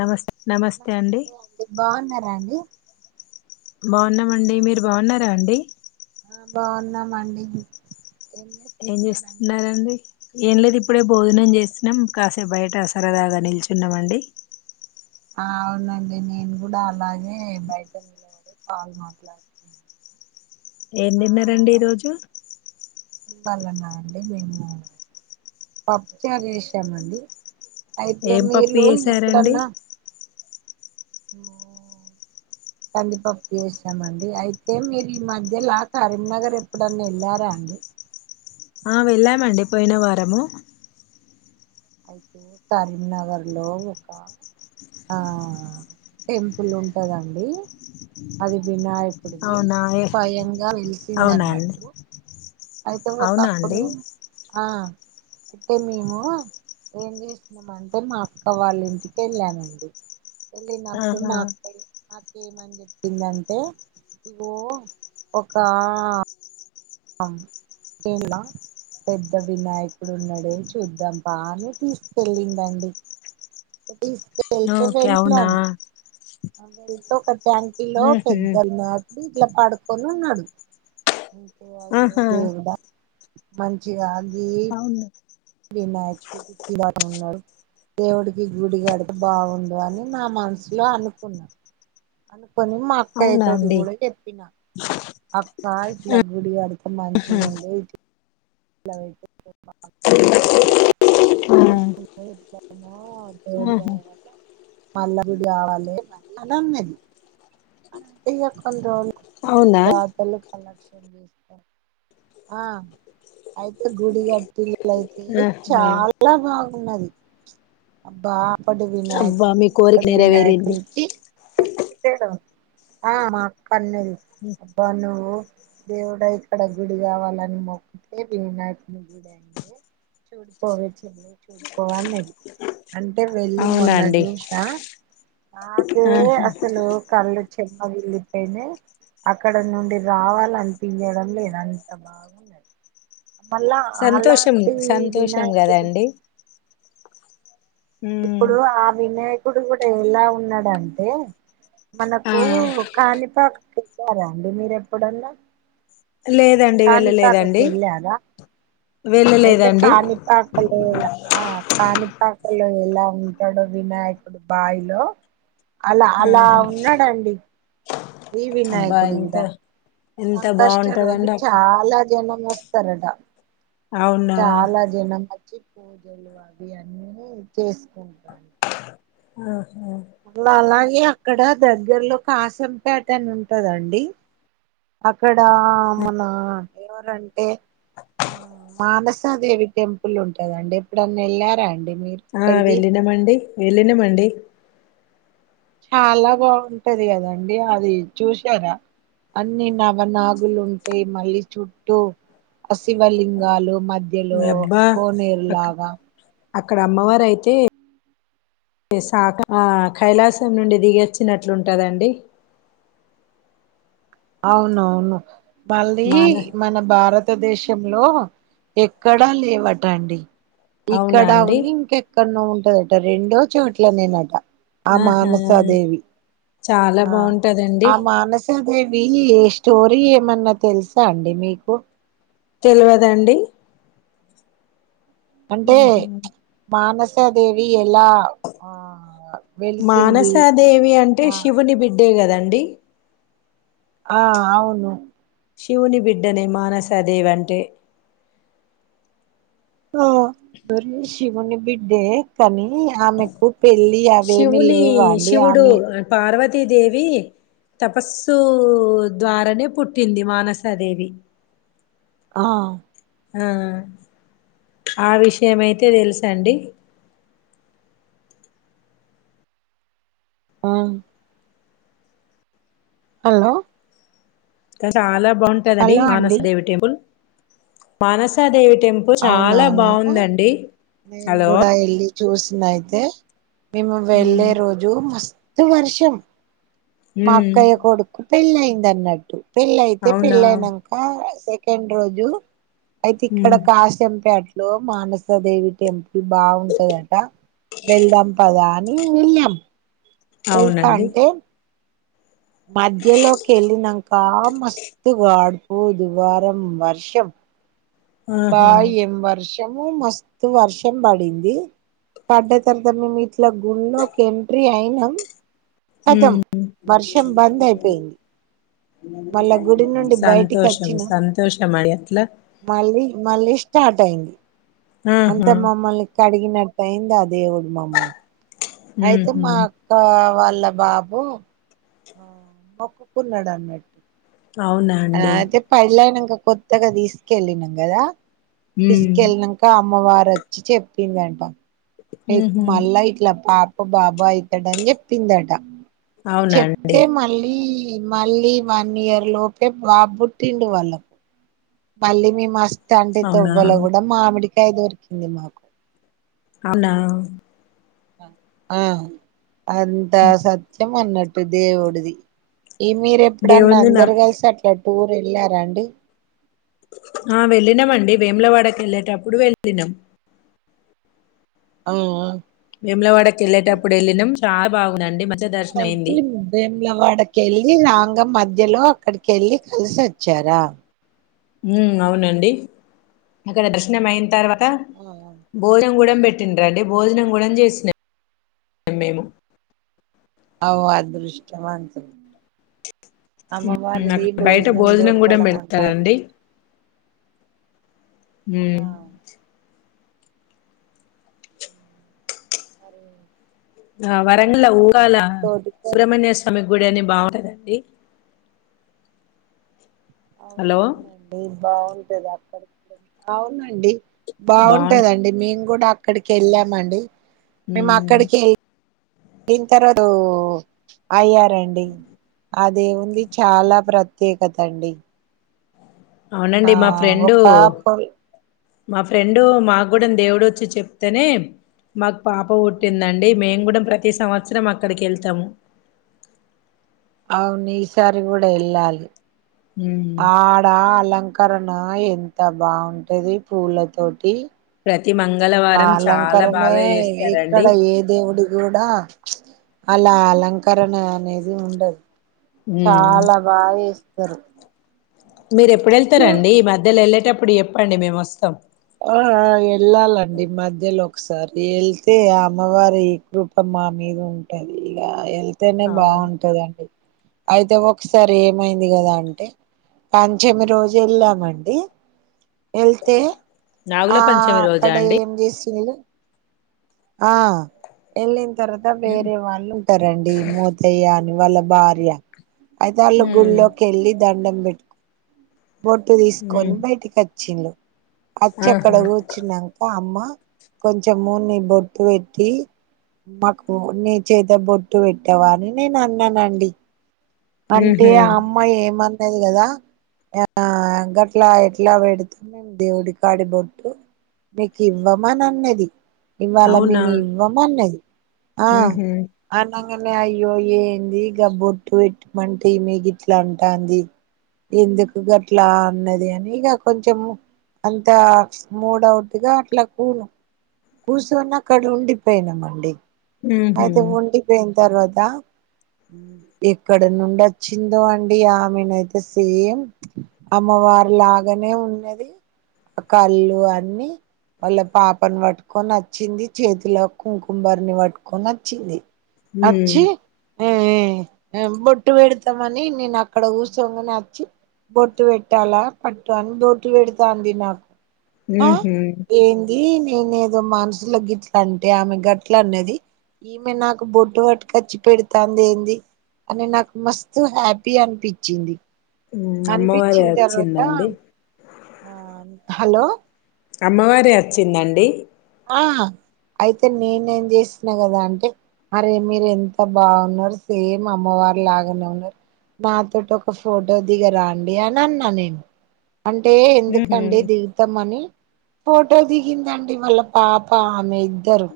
నమస్తే నమస్తే అండి బాగున్నారా అండి బాగున్నామండి మీరు బాగున్నారా అండి ఆ బాగున్నామండి ఏం చేస్తున్నారండి ఏం లేదు ఇప్ ఇప్పుడే భోజనం చేసినం కాస్ అ బయట సరదాగా నిల్చున్నామండి ఆ అవునండి నేను కూడా అలాగే బయట నిలబడి కాల్ మాట్లాడుతున ఏం తిన్నారండి ఈరోజు ఇవలనా అండి మేము పప్పు చారు చేసామండి అయితే ఏం పప్పు మీరు చేసారండి ఎప్పుడన్నా కందిపప్పు చేసామండి అయితే మీరు ఈ మధ్యలా కరీంనగర్ ఎప్పుడన్నా ఎళ్ళార అండి ఆ వెళ్ళామండి పోయిన వారము అయితే కరీంనగర్ లో ఒక ఆ టెంపుల్ ఉంటదండి అది వినాయ అవునా ఏ స్వయంగా వెలిసింది అవునా అండి అన్నట్టు అయితే అవునా ఒకప్పుడు అండి ఆ అయితే మేము ఏం చేసినము అంటే మా అక్క వాళ్ళ ఇంటికి వెళ్ళానండి వెళ్లినప్పుడు ఆహా మా అక్క ఏమని చెప్పిందంటే ఇగో ఒక పెద్ద వినాయకుడు ఉన్నాడే చూద్దాం పా అని తీసుకెళ్ళిందండి తీసుకెల్తే ఓకే అవునా వెళ్ళాను వాళ్లు ఎంతో కొం ట్యాంకి లో ఉహు, పెద్ద వినా ఇంట్ల పడుకోని ఉన్నడు ఏ అయ్యో ఆహా దేవుడ మంచిగాదు అవును వినాయకుడు ఉతిలా ఉన్నాడు దేవుడికి గుడి గడితే బాగుండు అని నా మనసులో అనుకున్నా అను అని మా అక్కయ్య అవునా తోటి అండి కూడా చెప్పిన అక్కా ఇట్లా గుడి కడు మంచిగా ఉండు ఇట్ ఇట్లా వెడితే ఆ, ఎట్లానో దేవుడి ఆహా దయ వల్ల మల్ల గుడి కావాలనే అని అన్నది అంటే ఇగ కొన్ని రోజులు అందరు అవునా దాతలు ఆ అయితే గుడి కట్టిల్ అట్లయితే ఆహా చాలా బాగుం ఉన్నది అబ్బా అప్పడి అబ్బా వినాయకుని మీ కి కోరిక ఇప్పటి నెరవేరింది వినాయకుని కి ఆ మా పన్నెది అబ్బానువ్వు దేవుడా ఇక్కడ గుడి కావాలని మొక్కితే వినాయకుని గుడి అయింది, చూడుపోవే చెల్లి చూడుపోవే అన్నది. అంటే వెళ్ళి అవునా మొన్న అండి జూషా నాకే ఆహా అసలు కళ్ళు చెమ్మగిల్లిపోయినయి అక్కడ నుండి రావాలన్పించడం లేదు అంత బాగున్నయ్ మళ్ళా సంతోషం అలాంటి సంతోషం వినాయకుని కదండి ఉమ్ ఇప్పుడు ఆ వినే ప్పుడు కూడా ఎలా ఉన్నాడంటే ఆ మనకు కాణిపాకం వెళ్ళారా అండి మీరెప్పుడన్నా లేదండి కాణిపాక వెళ్ళలేదండి కెళ్ళారా అయితే వెళ్ళలేదండి కాణిపాకలో ఆ కాణిపాక కులో ఎలా ఉంటోడో వినాయకుడు బాయిలో అలా అలా ఆహా ఉన్నాడండి ఈ అబ్బా వినాయకుడు ఎంత గూడా ఎంత సంకష్ట రోజు బాగుంటదండి అప్ చాలా జనమొస్తరట అవునా చాలా జనం అచ్చి పూజలు అవి అన్నీ చేసుకుం [inaudible] ఆ [inaudible] అలా కి అక్కడ దగ్గర్లో కాసంపేట అని ఉంటదండి అక్ క్కడ మనా ఎవరండి [inaudible] మానసదేవి టెంపుల్ ఉంటదండి ఎప్పుడున్న వెళ్ళారాండి ఆ వెళ్ళినమండి వెళ్ళిన మండి చాలా బాగుంటది కదండి అది చూసారా, అన్ని నవనాగులు ఉంటాయి మళ్ళీ చుట్టూ శివ లింగాలు మ మధ్యలో అబ్బా అక్ కోనేలాగ అక్కడ అమ్మవారు అయితే [unintelligible] సా కైలాసం నుండి దిగచ్చినట్లుంటుందండి అవును అవును మళ్ళీ మాన మన భారత్ భాతదేశంలో ఎక్కడా లేవటండి అవునా ఇక్కడ అండి ఉంది ఇంకెక్కడో ఉ ట రెండే చోట్లనేనట ఆ ఆహా మానసాదేవి చాలా బాగుంటాదండి దేవి స్టోరీ ఏమన్నా తెలుసా అండి మీకు తెల్వదండీ అంటే ఊహు మానస్ దేవి ఏ ఎలా ఆ వెలిసింది ఆ తె కదండి ఆ అవును శివుని బిడ్డని మానసదేవంటే ఆ బరి శివుని బిడ్డ కానీ ఆమెకు పెళ్ళి అవేమి లేవా అండి ఆమె తీ దేవి తపస్సు ద్వారానే పుట్టింది మానసా దేవి ఆ ఆ ఆ విషయం అయితే తెలుసా అండి ఆ హలో క చాలా బాగుంటాదండి హలో అండి మానసేవి టేబుల్ మానసా దేవి అవునవును నేను హలో కూడా వెళ్ళి చూసినయితే అ మేము ఊ వెళ్ళే రోజు మ త వర్షం ఊ మక్కయ కొడుకు పెళ్లైంది అన్నట్టు పెళ్లైతే అవునా పెళ్ళి అయినాంక సె కెండ్రోజు అయితే ఊ ఇక్కడ అచ్చంపేట్లో మానసా దేవి టెంపుల్ బాగుంటదట వెళ్దాం పదా అని వెళ్ళాం. అవునండి వెళ్తాంటే మధ్యలోకి వెళ్ళినాంక మస్తుగా ఆడుపోదు వారం వర్షం. అబ్బా ఆహా ఎం వర్ష్ షము మస్తు వర్షం పడింది పడ్డ తర్వాత మేము ఇ ట్ల గుళ్లోకి ఎంట్రీ అయి నం కథం ఉమ్ వర్షం బంద్ అయిపోయింది. మళ్ళా గుడి నుండి బయటికి సంతోషం వచ్చినా, సంతోషం అండి అట్లా ఇ మళ్ళీ స్టార్ట్ అయింది అంత ఆహా మమ్మల్ని కడిగినటైంది ఆదేవుడు మమ్మల్న్ అయితే ఉహు మా అక్క వాళ్ ల బాబు ఆ మొక్కుకున్నాడు అన్నట్టు అవునా ఆ అండి అదే పడిలన ఇ కొత్తగా తీసుకెళ్ళిన కదా ఉమ్ తీసుకెళ్ళినక అమ్మవారు వచ్చి చెప్ చెపిందంట ఎకు ఉహు మల ఇట్లా పా బాబఇతడని చెప్పిందట అవునా అండి చెప్తే మళ్ళీ ఈ మళ్ళీ వన్ ఇయర్ లోపే బాబుట్టిండు వాళ్ళకు మల్లి మీ మస్త తండ్రి అవునా తోవ్వల కూడా మామిడి [unintelligible] దోరికింది మాకు అవునా ఆ అంత సత్యం అన్నట్ దేవుడిది ప్పప్ ఈ మీర ఎప్పుడన్న దేవుంది నా అందరు కలిసి అట్లాడ్ టూర్ వెళ్ళారాండి. ఆ వెళ్ళినంమండి వేములవాడకి ఎళ్ళేటప్పుడు వెళ్ళినం ఆవ్ ఆ మేములవాడకి వెళ్ళేటప్పుడు వెళ్ళినాం చాలా బాగుందండి మ అటు వేమ్లవాడకేల్లి రాంగ మధ్య మధ్యలో అక్కడికి వెళ్ళి కలిసి వచ్చారా ఉమ్ అవునండి. అక్కడ దర్శనం అయిన తర్వాత అ భోజనం కూడా పెట్టిరండి భోజనం కూడా చేసినం మేము అవు అదృష్టమంతులు హ్మ్ అమ్మవారిది అక్కడ బయట భోజనం గూడా దూరకడంటే అదృష్టం. ఉమ్ ఆ అరే ఆ వరంగల్ వుంగలా కూడా సుబ్రమణ్య స్వామి గుడి అన్నీ బాగుంటాదండి అవును అవునండి బాగుంటది అక్కడికి ఇక్కడికి అవునండి బావుం బాగుంటదండి మేము కూడా అక్కడికి వెళ్ళామండి. మేము హ్మ్ అక్కడికి వెళ్ళిన తర్వాత వో అయ్యారండి. అదే ఉంది చాలా ప్రత్యేకత అండి. ఆ అవునండి మా ఫ్రెండు ఒక పొల్ మా ఫ్రెండు మాకు కూడాూ దేవుడు వచ్చి చెప్తేనే మాకు పాప పుట్టిందండి మేంగడ ప్రతి సంవత్సరం అక్కడికి వెళ్తాము అవును ఈసారి కూడా వెళ్ళాలి హ్మ్ ఆడా అలంక్ కరణ ఎంత బాగుంటుంది పూల తోటి ప్రతి మంగళవారం చాలా అలంకరణే బాగా చేస్తారండి ఇక్కడ ఏ దేవుడి కూడా అలా అలంకరణ అనేది ఉండదు. హ్మ్ చాలా బాగా ఎషి సరే మీరు ఎప్పుడు వెళ్తారారంండి ఈ మధ్యలో వెళ్ళట ఎప్పుడు చెప్పండి మేము వస్తాం ఆ వెళ్ళాలండి మధ్యలో ఒకసారి వెళ్తే అమ్మవారి ఈ కృప మా మీద ఉంటది. ఇక వెళ్ తేనే అవును బాగుంటదండి అయితే ఒకసారి ఏమైంది కదా అంటే పంచమి రోజు వెళ్ళామండి. వెళ్తే నాగుల ఆ పంచమి అక్కడ రోజా అండి ఏం చేసి మీరు ఆ ఎలిన్ తర్వాత హ్మ్ వేరే వాళ్ళు ఉంటారండి మోతయ్యన్ ఇంగ వాళ్ళ భార్య అయితే వాళ్ళు గుళ్ళోకెళ్ళిద్ దండం పెట్టుకు బొట్టు తీసుకొని హ్మ్ బయటికి [unintelligible] చ్చిన్లో అచ్చి అక్కడ ఆహా కూర్చున్నాంక అమ్మ కొంచమూ నీ బొట్ ట్టు పెట్టి మాకు నీ చేత బొట్టు పెట్టావ అని నేను అన్నానండి. అంటే ఊహూ ఆ అమ్మాయి ఏమన్ తేలివి లేదా ఆ గట్లా ఎట్లా పెడుతాం మేము దేవుడి కాడి బొట్టు మీకు ఇవ్వమని అన్నది. ఇవ్వాల అవునా మేమి ఇవ్వము అన్నది. ఆ ఊహూ [unintelligible] ఇనే అయ్యోయయింది ఇ గబ్బొట్టు మంట మీకు ఇట్లా అంటుంది ఎందుకు అట్లా అన్నది అని ఇక కొంచెం అంత మూడౌట్గా అట్లా కూను కూచొని అక్కడ ఉండిపోయినాంమండి ఊహూ అయితే ఉడిపోయింది తర్వాదా ఇక్కడ నుండి వచ్చిందో అండి ఆమెనుయితే సేమ్ అమ్మవారి లాగానే ఉన్నది ఆ కళ్ళు అన్ని వాళ్ళ పాపని పట్టుకొని వచ్చింది చేతిలో కుంకుమారిని పట్టుకొని వచ్చింది హ్మ్ రాచ్చి బొట్టు పెడతామని నేను అక్కడ కుసొంగానే వచ్చి బొట్టు పెట్టాలా పట్టు అని బొట్టు పెడతా అంది నాకు ఆ ఊహూ ఏంది నేనేదో మనసుల గిట్ల అంటే ఆమె గట్ల అన్నది ఈమె నాకు బొట్టు పట్టుకుచ్చి పెడుతాంది ఏంది అ నాకు మస్తు హ్యాపీ అనిపించింది అమ్మవారే అనిపించిన తర్వాత వచ్చిందండి ఆ హలో అమ్మవారే వచ్చిందండి ఆ అయితే నేనే ఏం చేసిన కదా అంటే అరే మీరు ఎంత బాగున్నారు సేమ్ అమ్మవారు లాగానే ఉన్నారు నాతోటి ఒక ఫోటో దిగరండి అని అన్నా నేను అంటే ఊహూ ఎందుకండి దీవితంమని ఫోటో దిగిందండి మళ్ళ పాపా ఆ ఇద్దరు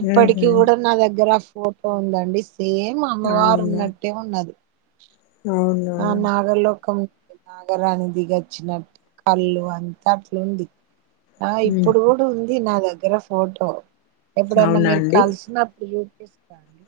ఇప్పటికి ఊహూ కూడా నా దగ్గర ఫోటో ఉందండి సేం అమ్మవారు అవునా ఉన్నట్టే ఉన్నది అవునా ఆ నాగర్ లోకం నాగరాణి దిగచ్చినట్టు కళ్ళు అంత అట్లుంది ఆ హ్మ్ ఇప్పుడు కూడా ఉంది నా దగ్గర ఫోటో ఎప్పుడన్నా అవునా మీరు అండి కలిసినప్పుడు ఇస్తా అండి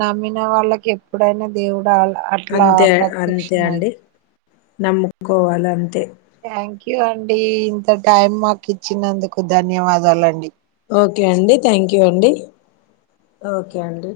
నమ్మిన వాళ్ళకి ఎప్పుడైనా దేవుడు అట్లా అంతే అంతే ప్రత్యక్షం అండి అయితే నమ్ముకోవాలే అంతే థ్యాంక్ యు అండి ఇంత టైం మాకు ఇచ్చినందుకు ధన్యవాదాలు అండి ఓకే అండి థ్యాంక్ యూ అండి ఓకే అండి